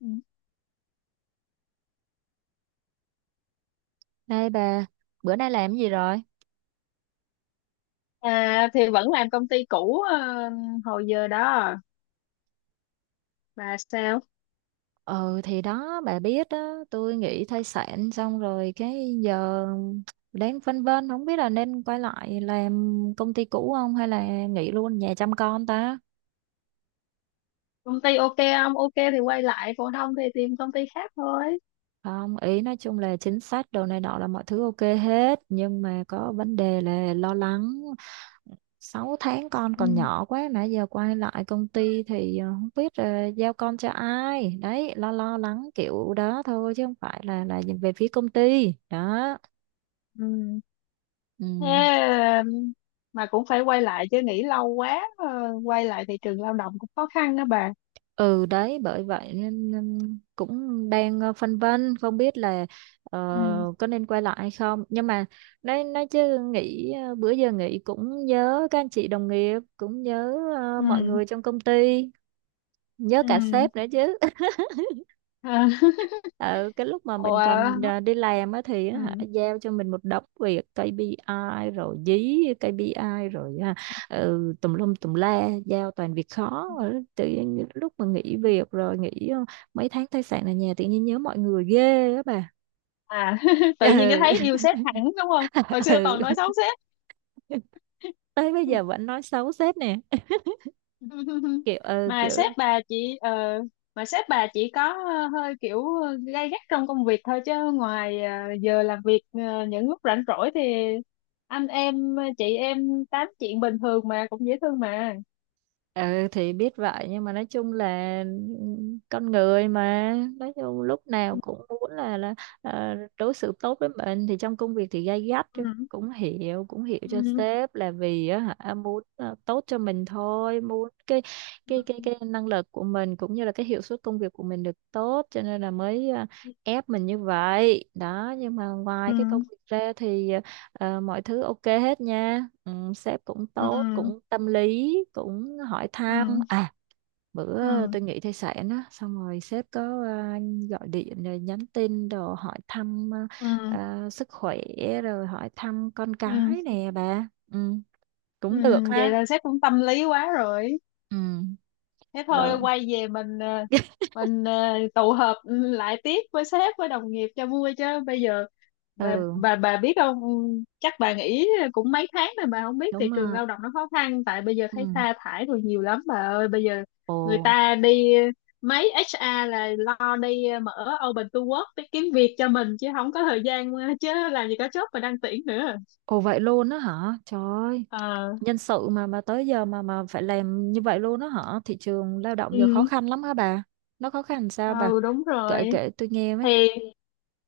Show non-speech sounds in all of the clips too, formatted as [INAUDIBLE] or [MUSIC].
Ừ. Đây bà, bữa nay làm cái gì rồi? Thì vẫn làm công ty cũ, hồi giờ đó, mà sao Ừ thì đó, bà biết đó, tôi nghỉ thai sản xong rồi cái giờ đang phân vân không biết là nên quay lại làm công ty cũ không hay là nghỉ luôn nhà chăm con ta? công ty ok không, ok thì quay lại, còn không thì tìm công ty khác thôi. Không, ý nói chung là chính sách đồ này nọ là mọi thứ ok hết nhưng mà có vấn đề là lo lắng 6 tháng con Ừ. còn nhỏ quá mà giờ quay lại công ty thì không biết giao con cho ai. Đấy, lo lo lắng kiểu đó thôi chứ không phải là nhìn về phía công ty. Đó. Ừ. Ừ. Thế, ờ, mà cũng phải quay lại chứ, nghỉ lâu quá, quay lại thị trường lao động cũng khó khăn đó bà. Ừ đấy, bởi vậy nên nên cũng đang phân vân không biết là ờ, Ừ. có nên quay lại hay không. Nhưng mà nói chứ nghĩ bữa giờ nghĩ cũng nhớ các anh chị đồng nghiệp, cũng nhớ mọi Ừ, người trong công ty, nhớ cả ừ. sếp nữa chứ. À. [LAUGHS] Ừ, cái lúc mà mình còn Ủa, đi làm á thì á hả, ừ. giao cho mình một đống việc KPI rồi dí KPI rồi ừ, tùm lum tùm la giao toàn việc khó. Rồi tự nhiên những lúc mà nghỉ việc rồi nghỉ mấy tháng thai sản ở nhà tự nhiên nhớ mọi người ghê á bà. À, [LAUGHS] tự nhiên cái Ừ. thấy yêu sếp hẳn đúng không, hồi [LAUGHS] xưa toàn Ừ. nói xấu sếp. Tới bây giờ vẫn nói xấu sếp nè, [LAUGHS] kiểu ừ, mà sếp kiểu. bà chị ờ, mà sếp bà chị có, hơi kiểu gay gắt trong công việc thôi, chứ ngoài giờ làm việc, những lúc rảnh rỗi thì anh em, chị em tám chuyện bình thường mà, cũng dễ thương mà. Ừ thì biết vậy nhưng mà nói chung là ừ, con người mà nói chung lúc nào cũng muốn là đối xử tốt với mình thì trong công việc thì gay gắt chứ. Ừ, Cũng hiểu, cho ừ, sếp là vì á hả muốn tốt cho mình thôi, muốn cái ừ, cái cái cái năng lực của mình cũng như là cái hiệu suất công việc của mình được tốt cho nên là mới ép mình như vậy đó nhưng mà ừ, ngoài cái công việc ra thì ờ, Ờ, mọi thứ ok hết nha. Ừ, sếp cũng tốt, cũng tâm lý, cũng hỏi ừ, thăm. ừ, À, ừ, bữa tôi nghỉ thai sản á, xong rồi sếp có gọi điện rồi nhắn tin đồ hỏi thăm ừ, sức khỏe rồi hỏi thăm con ừ. cái nè bà. Ừ, Ừ, cũng được vậy ha. là sếp cũng tâm lý quá rồi. Ừ, Thế thôi rồi. quay về mình, [LAUGHS] mình tụ họp, lại tiếp với sếp với đồng nghiệp cho vui, chứ bây giờ bà Ừ, bà bà biết không? Ừ, chắc bà nghỉ cũng mấy tháng rồi, bà không biết thị đúng trường rồi. lao động nó khó khăn. Tại bây giờ Ừ. thấy sa thải rồi nhiều lắm bà ơi, bây giờ người Ồ, ta đi, mấy HR là lo đi mở open to work để kiếm việc cho mình, chứ không có thời gian, chứ làm gì có job mà đăng tuyển nữa. ồ vậy luôn á hả? Trời ơi. Ờ. Nhân sự mà tới giờ mà phải làm như vậy luôn đó hả? Thị trường lao động giờ khó Ừ. khăn lắm hả bà? Nó khó khăn sao bà? Ừ, đúng Kể rồi. kể tôi nghe với. thì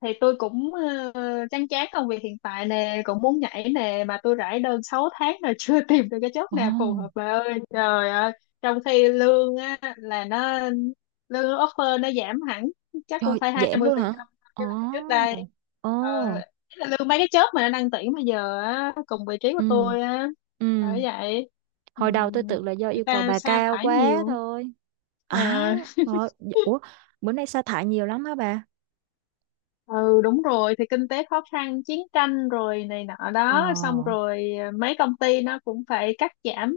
thì tôi cũng, chán chán công việc hiện tại nè, cũng muốn nhảy nè, mà tôi rải đơn 6 tháng rồi. [LAUGHS] Chưa tìm được cái job Ồ, nào phù hợp bà ơi, trời ơi. Trong khi lương á là nó, lương offer nó giảm hẳn chắc cũng trời, phải hai giảm mươi luôn phần hả? trăm Ồ, Cái lại trước đây, ồ, ờ, ý là lương mấy cái job mà nó đang tuyển bây giờ á, cùng vị trí của ừ, tôi á. ừ. Bởi vậy. Hồi đầu tôi ừm, tưởng là do Người yêu cầu ta bà sa cao thải quá nhiều. thôi. À, Ờ. rồi, dạ, ủa, bữa nay sa thải nhiều lắm hả bà? Ừ, đúng rồi. Thì kinh tế khó khăn, chiến tranh rồi này nọ Ồ, đó, xong rồi mấy công ty nó cũng phải cắt giảm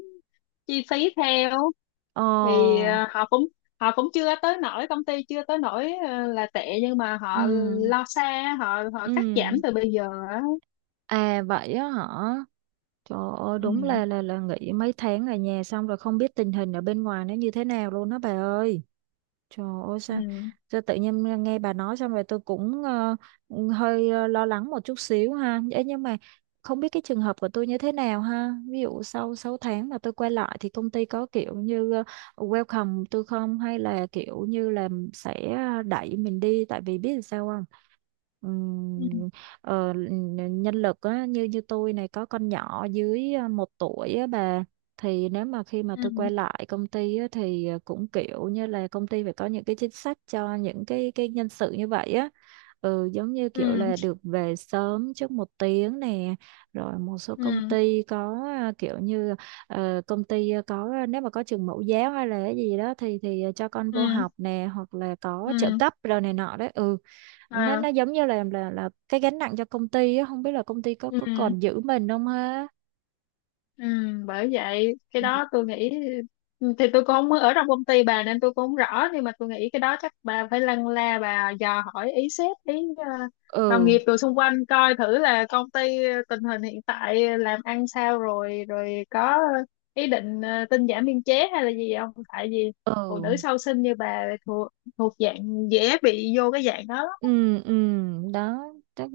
chi phí theo. ồ, Thì họ cũng chưa tới nỗi, công ty chưa tới nỗi, là tệ, nhưng mà ừ, họ lo xa, họ họ ừ. cắt giảm từ bây giờ á. À vậy á hả? Trời ơi, đúng Ừ, là nghỉ mấy tháng ở nhà xong rồi không biết tình hình ở bên ngoài nó như thế nào luôn đó bà ơi. Trời ơi ừ, sao, sao tự nhiên nghe bà nói xong rồi tôi cũng hơi lo lắng một chút xíu ha. Ấy nhưng mà không biết cái trường hợp của tôi như thế nào ha. Ví dụ sau 6 tháng mà tôi quay lại thì công ty có kiểu như welcome tôi không hay là kiểu như là sẽ đẩy mình đi tại vì biết sao không? ừ, Ừm, nhân lực á, như như tôi này có con nhỏ dưới 1 tuổi á bà thì nếu mà khi mà tôi quay ừ, lại công ty á, thì cũng kiểu như là công ty phải có những cái chính sách cho những cái nhân sự như vậy á. Ừ, giống như kiểu ừ, là được về sớm trước 1 tiếng nè rồi một số công ừ, ty có kiểu như có nếu mà có trường mẫu giáo hay là cái gì đó thì thì cho con ừ, vô ừ, học nè hoặc là có trợ ừ. cấp rồi này nọ đấy. Ừ, nó À, nó giống như là cái gánh nặng cho công ty á không biết là công ty có ừ. có còn giữ mình không ha. Ừ, bởi vậy cái đó tôi nghĩ, thì tôi cũng không mới ở trong công ty bà, nên tôi cũng không rõ, nhưng mà tôi nghĩ cái đó chắc bà phải lân la, bà dò hỏi ý sếp, ý đồng Ừ nghiệp rồi xung quanh, coi thử là công ty tình hình hiện tại làm ăn sao rồi, rồi có ý định tinh giản biên chế hay là gì không. Tại vì phụ ừ nữ sau sinh như bà thuộc thuộc dạng dễ bị vô cái dạng đó lắm. Ừ, ừ, đó chắc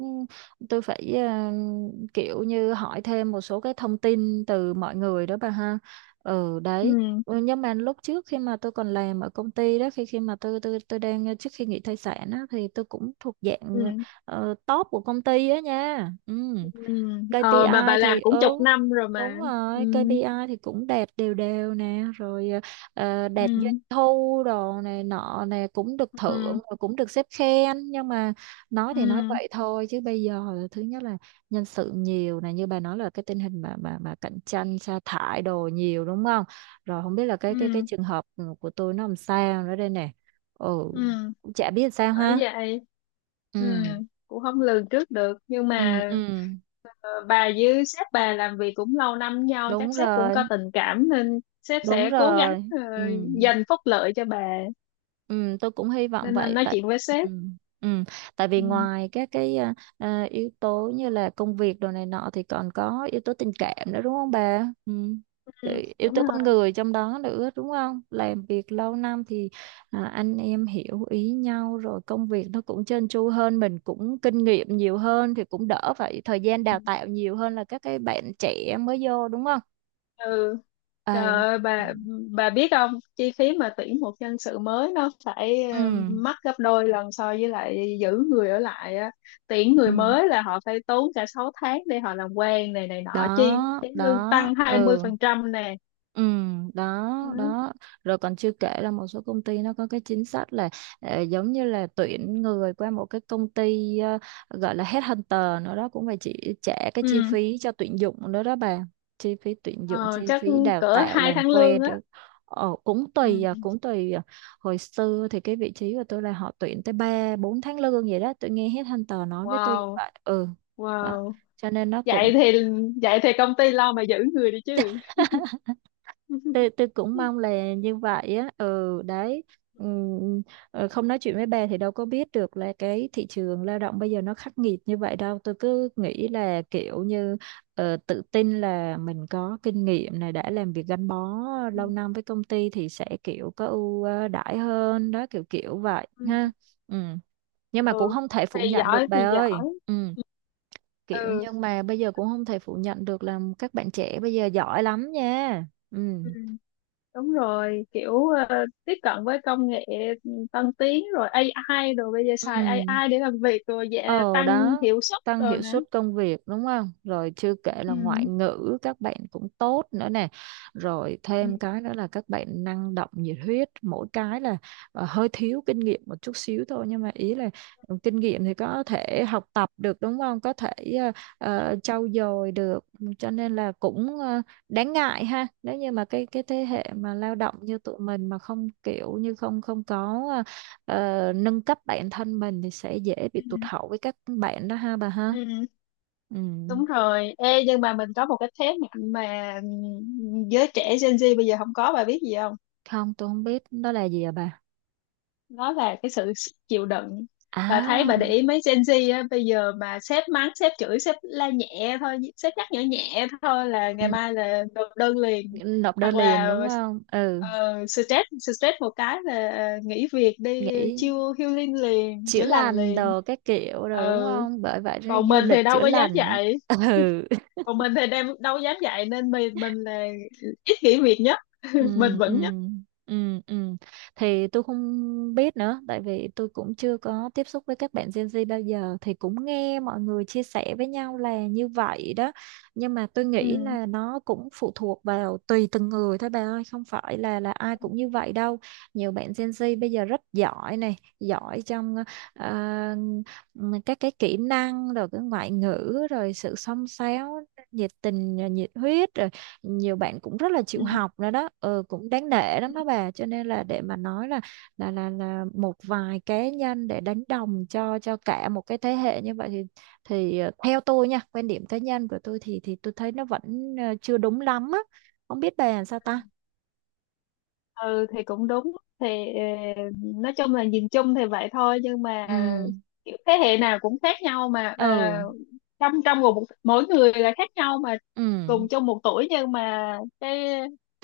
tôi phải kiểu như hỏi thêm một số cái thông tin từ mọi người đó bà ha. Ừ đấy. Ừ, Ừ, nhưng mà lúc trước khi mà tôi còn làm ở công ty đó, khi khi mà tôi đang trước khi nghỉ thai sản á, thì tôi cũng thuộc dạng ừ, top của công ty á nha. Ừ, ừ. Ờ, mà KPI bà làm thì cũng chục ừ, năm rồi mà. đúng Ừ, rồi, KPI thì cũng đạt đều đều nè rồi đạt doanh ừ, thu đồ này nọ nè cũng được thưởng ừ, rồi cũng được sếp khen nhưng mà nói thì nói ừ, vậy thôi chứ bây giờ là thứ nhất là nhân sự nhiều này, như bà nói là cái tình hình mà cạnh tranh sa thải đồ nhiều đúng không? Rồi không biết là cái ừ, trường hợp của tôi nó làm sao nữa đây nè. Ừ ừ. cũng chả biết sao Bởi ha. vậy. Ừ, Ừ cũng không lường trước được, nhưng ừ mà ừ bà với sếp bà làm việc cũng lâu năm với nhau, đúng chắc sếp cũng rồi, có tình cảm nên sếp đúng sẽ cố gắng rồi ừ. dành phúc lợi cho bà. Ừ, tôi cũng hy vọng Nên anh vậy nói tại chuyện với sếp. ừ, ừ, tại vì Ừ, ngoài các cái yếu tố như là công việc đồ này nọ thì còn có yếu tố tình cảm nữa đúng không bà? Ừ. ừ, Rồi yếu đúng tố con rồi. người trong đó nữa đúng không? Làm việc lâu năm thì anh em hiểu ý nhau rồi công việc nó cũng trơn tru hơn, mình cũng kinh nghiệm nhiều hơn thì cũng đỡ phải thời gian đào tạo nhiều hơn là các cái bạn trẻ mới vô đúng không? Ừ. À, Trời ơi, ừ. bà biết không, chi phí mà tuyển một nhân sự mới nó phải, Ừ. Mắc gấp đôi lần so với lại giữ người ở lại á. Tuyển người Ừ. mới là họ phải tốn cả 6 tháng để họ làm quen này này nọ, chi Đó, phí lương đó, tăng ừ 20% nè. Ừ, đó Ừ. đó. Rồi còn chưa kể là một số công ty nó có cái chính sách là giống như là tuyển người qua một cái công ty gọi là headhunter nữa đó cũng phải chỉ trả cái chi Ừ. phí cho tuyển dụng nữa đó bà. Chi phí tuyển dụng, Ờ, chi chắc phí đào cỡ tạo hai làm tháng lương quen á. rồi cũng tùy à, Ừ. cũng tùy à. Hồi xưa thì cái vị trí của tôi là họ tuyển tới 3 4 tháng lương vậy đó, tôi nghe headhunter nói với tôi như Wow, vậy. Ừ đó wow. cho nên nó cũng Vậy thì vậy thì công ty lo mà giữ người đi chứ. [LAUGHS] tôi [LAUGHS] tôi cũng Ừ. mong là như vậy á ừ đấy. Ừm, không nói chuyện với bà thì đâu có biết được là cái thị trường lao động bây giờ nó khắc nghiệt như vậy đâu, tôi cứ nghĩ là kiểu như tự tin là mình có kinh nghiệm này, đã làm việc gắn bó lâu năm với công ty thì sẽ kiểu có ưu đãi hơn đó kiểu kiểu vậy Ừ. ha. Ừ. Nhưng mà cũng Ừ. không thể phủ Thì nhận giỏi được thì bà ơi. giỏi. Ừ. Kiểu Ừ. nhưng mà bây giờ cũng không thể phủ nhận được là các bạn trẻ bây giờ giỏi lắm nha. Ừ Ừ, đúng rồi, kiểu tiếp cận với công nghệ tân tiến rồi AI, rồi bây giờ xài Ừ, AI để làm việc rồi, dạ, Ờ tăng đó, hiệu suất tăng rồi hiệu nữa. suất công việc đúng không? Rồi chưa kể là Ừ. ngoại ngữ các bạn cũng tốt nữa nè. Rồi Ừ. thêm cái nữa là các bạn năng động, nhiệt huyết, mỗi cái là hơi thiếu kinh nghiệm một chút xíu thôi nhưng mà ý là ừ, kinh nghiệm thì có thể học tập được đúng không? Có thể ờ, trau dồi được cho nên là cũng đáng ngại ha. Nếu như mà cái thế Ừ. hệ mà lao động như tụi mình mà không kiểu như không không có nâng cấp bản thân mình thì sẽ dễ bị Ừ. tụt hậu với các bạn đó ha bà ha. Ừ, Ừ. đúng rồi. Ê, nhưng mà mình có một cái thế mạnh mà, giới trẻ Gen Z bây giờ không có, bà biết gì không? Không, tôi không biết đó là gì à bà. Nó là cái sự chịu đựng. Và thấy bà để À ý mấy Gen Z á, bây giờ mà sếp mắng sếp chửi sếp la nhẹ thôi, sếp nhắc nhở nhẹ thôi là ngày ừ. mai là nộp đơn liền. Nộp đơn Hoặc liền là đúng không? Ừ. Stress stress một cái là nghỉ việc đi Nghĩ chill healing liền, chữa chữa lành lành liền. đồ các kiểu rồi đúng Ừ. không, bởi vậy nó còn du mình thì lịch đâu chữa có dám lành đó. dạy [LAUGHS] Ừ Còn mình thì đem đâu dám dạy, nên mình là ít nghỉ việc nhất. ừ [LAUGHS] Mình ừ vẫn nhất. ừ ừ. Thì tôi không biết nữa, tại vì tôi cũng chưa có tiếp xúc với các bạn Gen Z bao giờ thì cũng nghe mọi người chia sẻ với nhau là như vậy đó. Nhưng mà tôi nghĩ Ừ. là nó cũng phụ thuộc vào tùy từng người thôi bà ơi, không phải là ai cũng như vậy đâu. Nhiều bạn Gen Z bây giờ rất giỏi này, giỏi trong ờ, các cái kỹ năng rồi cái ngoại ngữ rồi sự xông xáo, nhiệt tình, nhiệt huyết rồi nhiều bạn cũng rất là chịu Ừ. học nữa đó ừ, cũng đáng nể lắm đó bà. Cho nên là để mà nói là một vài cá nhân để đánh đồng cho cả một cái thế hệ như vậy thì thì theo tôi nha, quan điểm cá nhân của tôi thì tôi thấy nó vẫn chưa đúng lắm á. Không biết bà làm sao ta. Ừ, thì cũng đúng. Thì ờ, nói chung là, nhìn chung thì vậy thôi, nhưng Ừ mà kiểu thế hệ nào cũng khác nhau mà, ừ trong trong một mỗi người là khác nhau mà, ừ. cùng chung một tuổi nhưng mà cái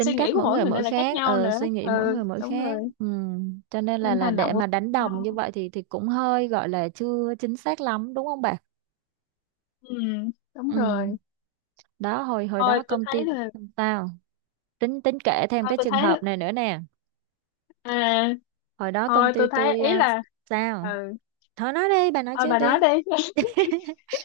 suy cách nghĩ của mỗi mỗi người người mỗi nên là khác khác, nhau nữa. suy nghĩ mỗi Ừ, người mỗi đúng rồi. khác. Ừ. Cho nên là Nên là hành động để cũng mà khác đánh đồng như nhau. vậy thì cũng hơi gọi là chưa chính xác lắm đúng không bà? Ừ, đúng Ừ. rồi. Đó hồi hồi thôi đó tôi công thấy ty là tao tính tính kể thêm thôi cái tôi trường thấy hợp này nữa nè. à Hồi đó công Thôi ty tôi thấy tôi ý là. sao Ừ, thôi nói đi, bà nói thôi trước bà đi. nói đi. [LAUGHS] [LAUGHS]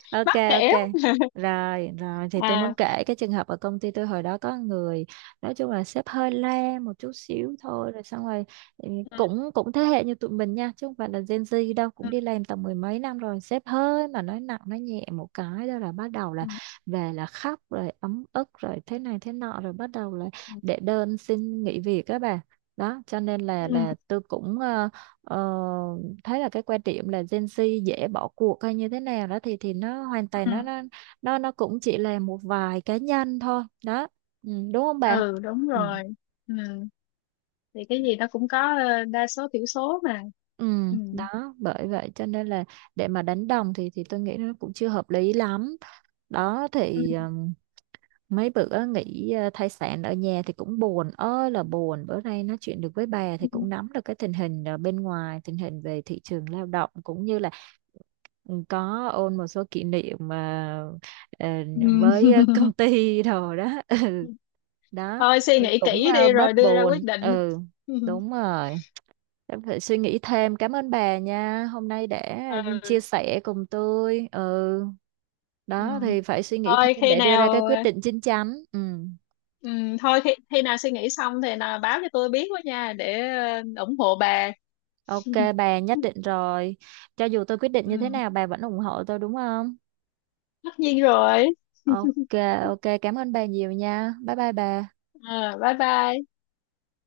Ok Mắc kể. ok rồi rồi. Thì tôi muốn À, kể cái trường hợp ở công ty tôi hồi đó có người, nói chung là sếp hơi le một chút xíu thôi rồi xong rồi ừ, ừ, cũng cũng thế hệ như tụi mình nha chứ không phải là Gen Z đâu, ừ, cũng đi làm tầm mười mấy năm rồi, sếp hơi mà nói nặng nói nhẹ một cái đó là bắt đầu là ừ, về là khóc rồi ấm ức rồi thế này thế nọ rồi bắt đầu là ừ, đệ đơn xin nghỉ việc các bà. Đó cho nên là ừ. là tôi cũng ờ, thấy là cái quan điểm là Gen Z dễ bỏ cuộc hay như thế nào đó thì nó hoàn toàn Ừ. nó cũng chỉ là một vài cá nhân thôi đó. Ừ, đúng không bà? Ừ, đúng Ừ. rồi. Ừ. Thì cái gì nó cũng có, đa số thiểu số mà. Ừ, Ừ. đó bởi vậy cho nên là để mà đánh đồng thì tôi nghĩ nó cũng chưa hợp lý lắm đó Ừ. thì mấy bữa nghỉ thai sản ở nhà thì cũng buồn ơi là buồn, bữa nay nói chuyện được với bà thì cũng nắm được cái tình hình bên ngoài, tình hình về thị trường lao động cũng như là có ôn một số kỷ niệm mà ờ, Ừ. với công [LAUGHS] ty đồ đó. [LAUGHS] Đó Thôi suy ừ, nghĩ cũng kỹ đi rồi bớt đưa ra quyết buồn định. ừ [LAUGHS] đúng rồi. Em phải suy nghĩ thêm, cảm ơn bà nha, hôm nay đã chia Ừ. sẻ cùng tôi ừ đó Ừ. thì phải suy nghĩ thôi thêm khi để đưa ra cái nào quyết định chín chắn ừ Ừ. Khi nào suy nghĩ xong thì là báo cho tôi biết quá nha, để ủng hộ bà. ok. [LAUGHS] Bà nhất định rồi, cho dù tôi quyết định như thế Ừ, nào bà vẫn ủng hộ tôi đúng không? tất nhiên rồi. Ok ok, cảm ơn bà nhiều nha, bye bye bà. Ờ, bye bye.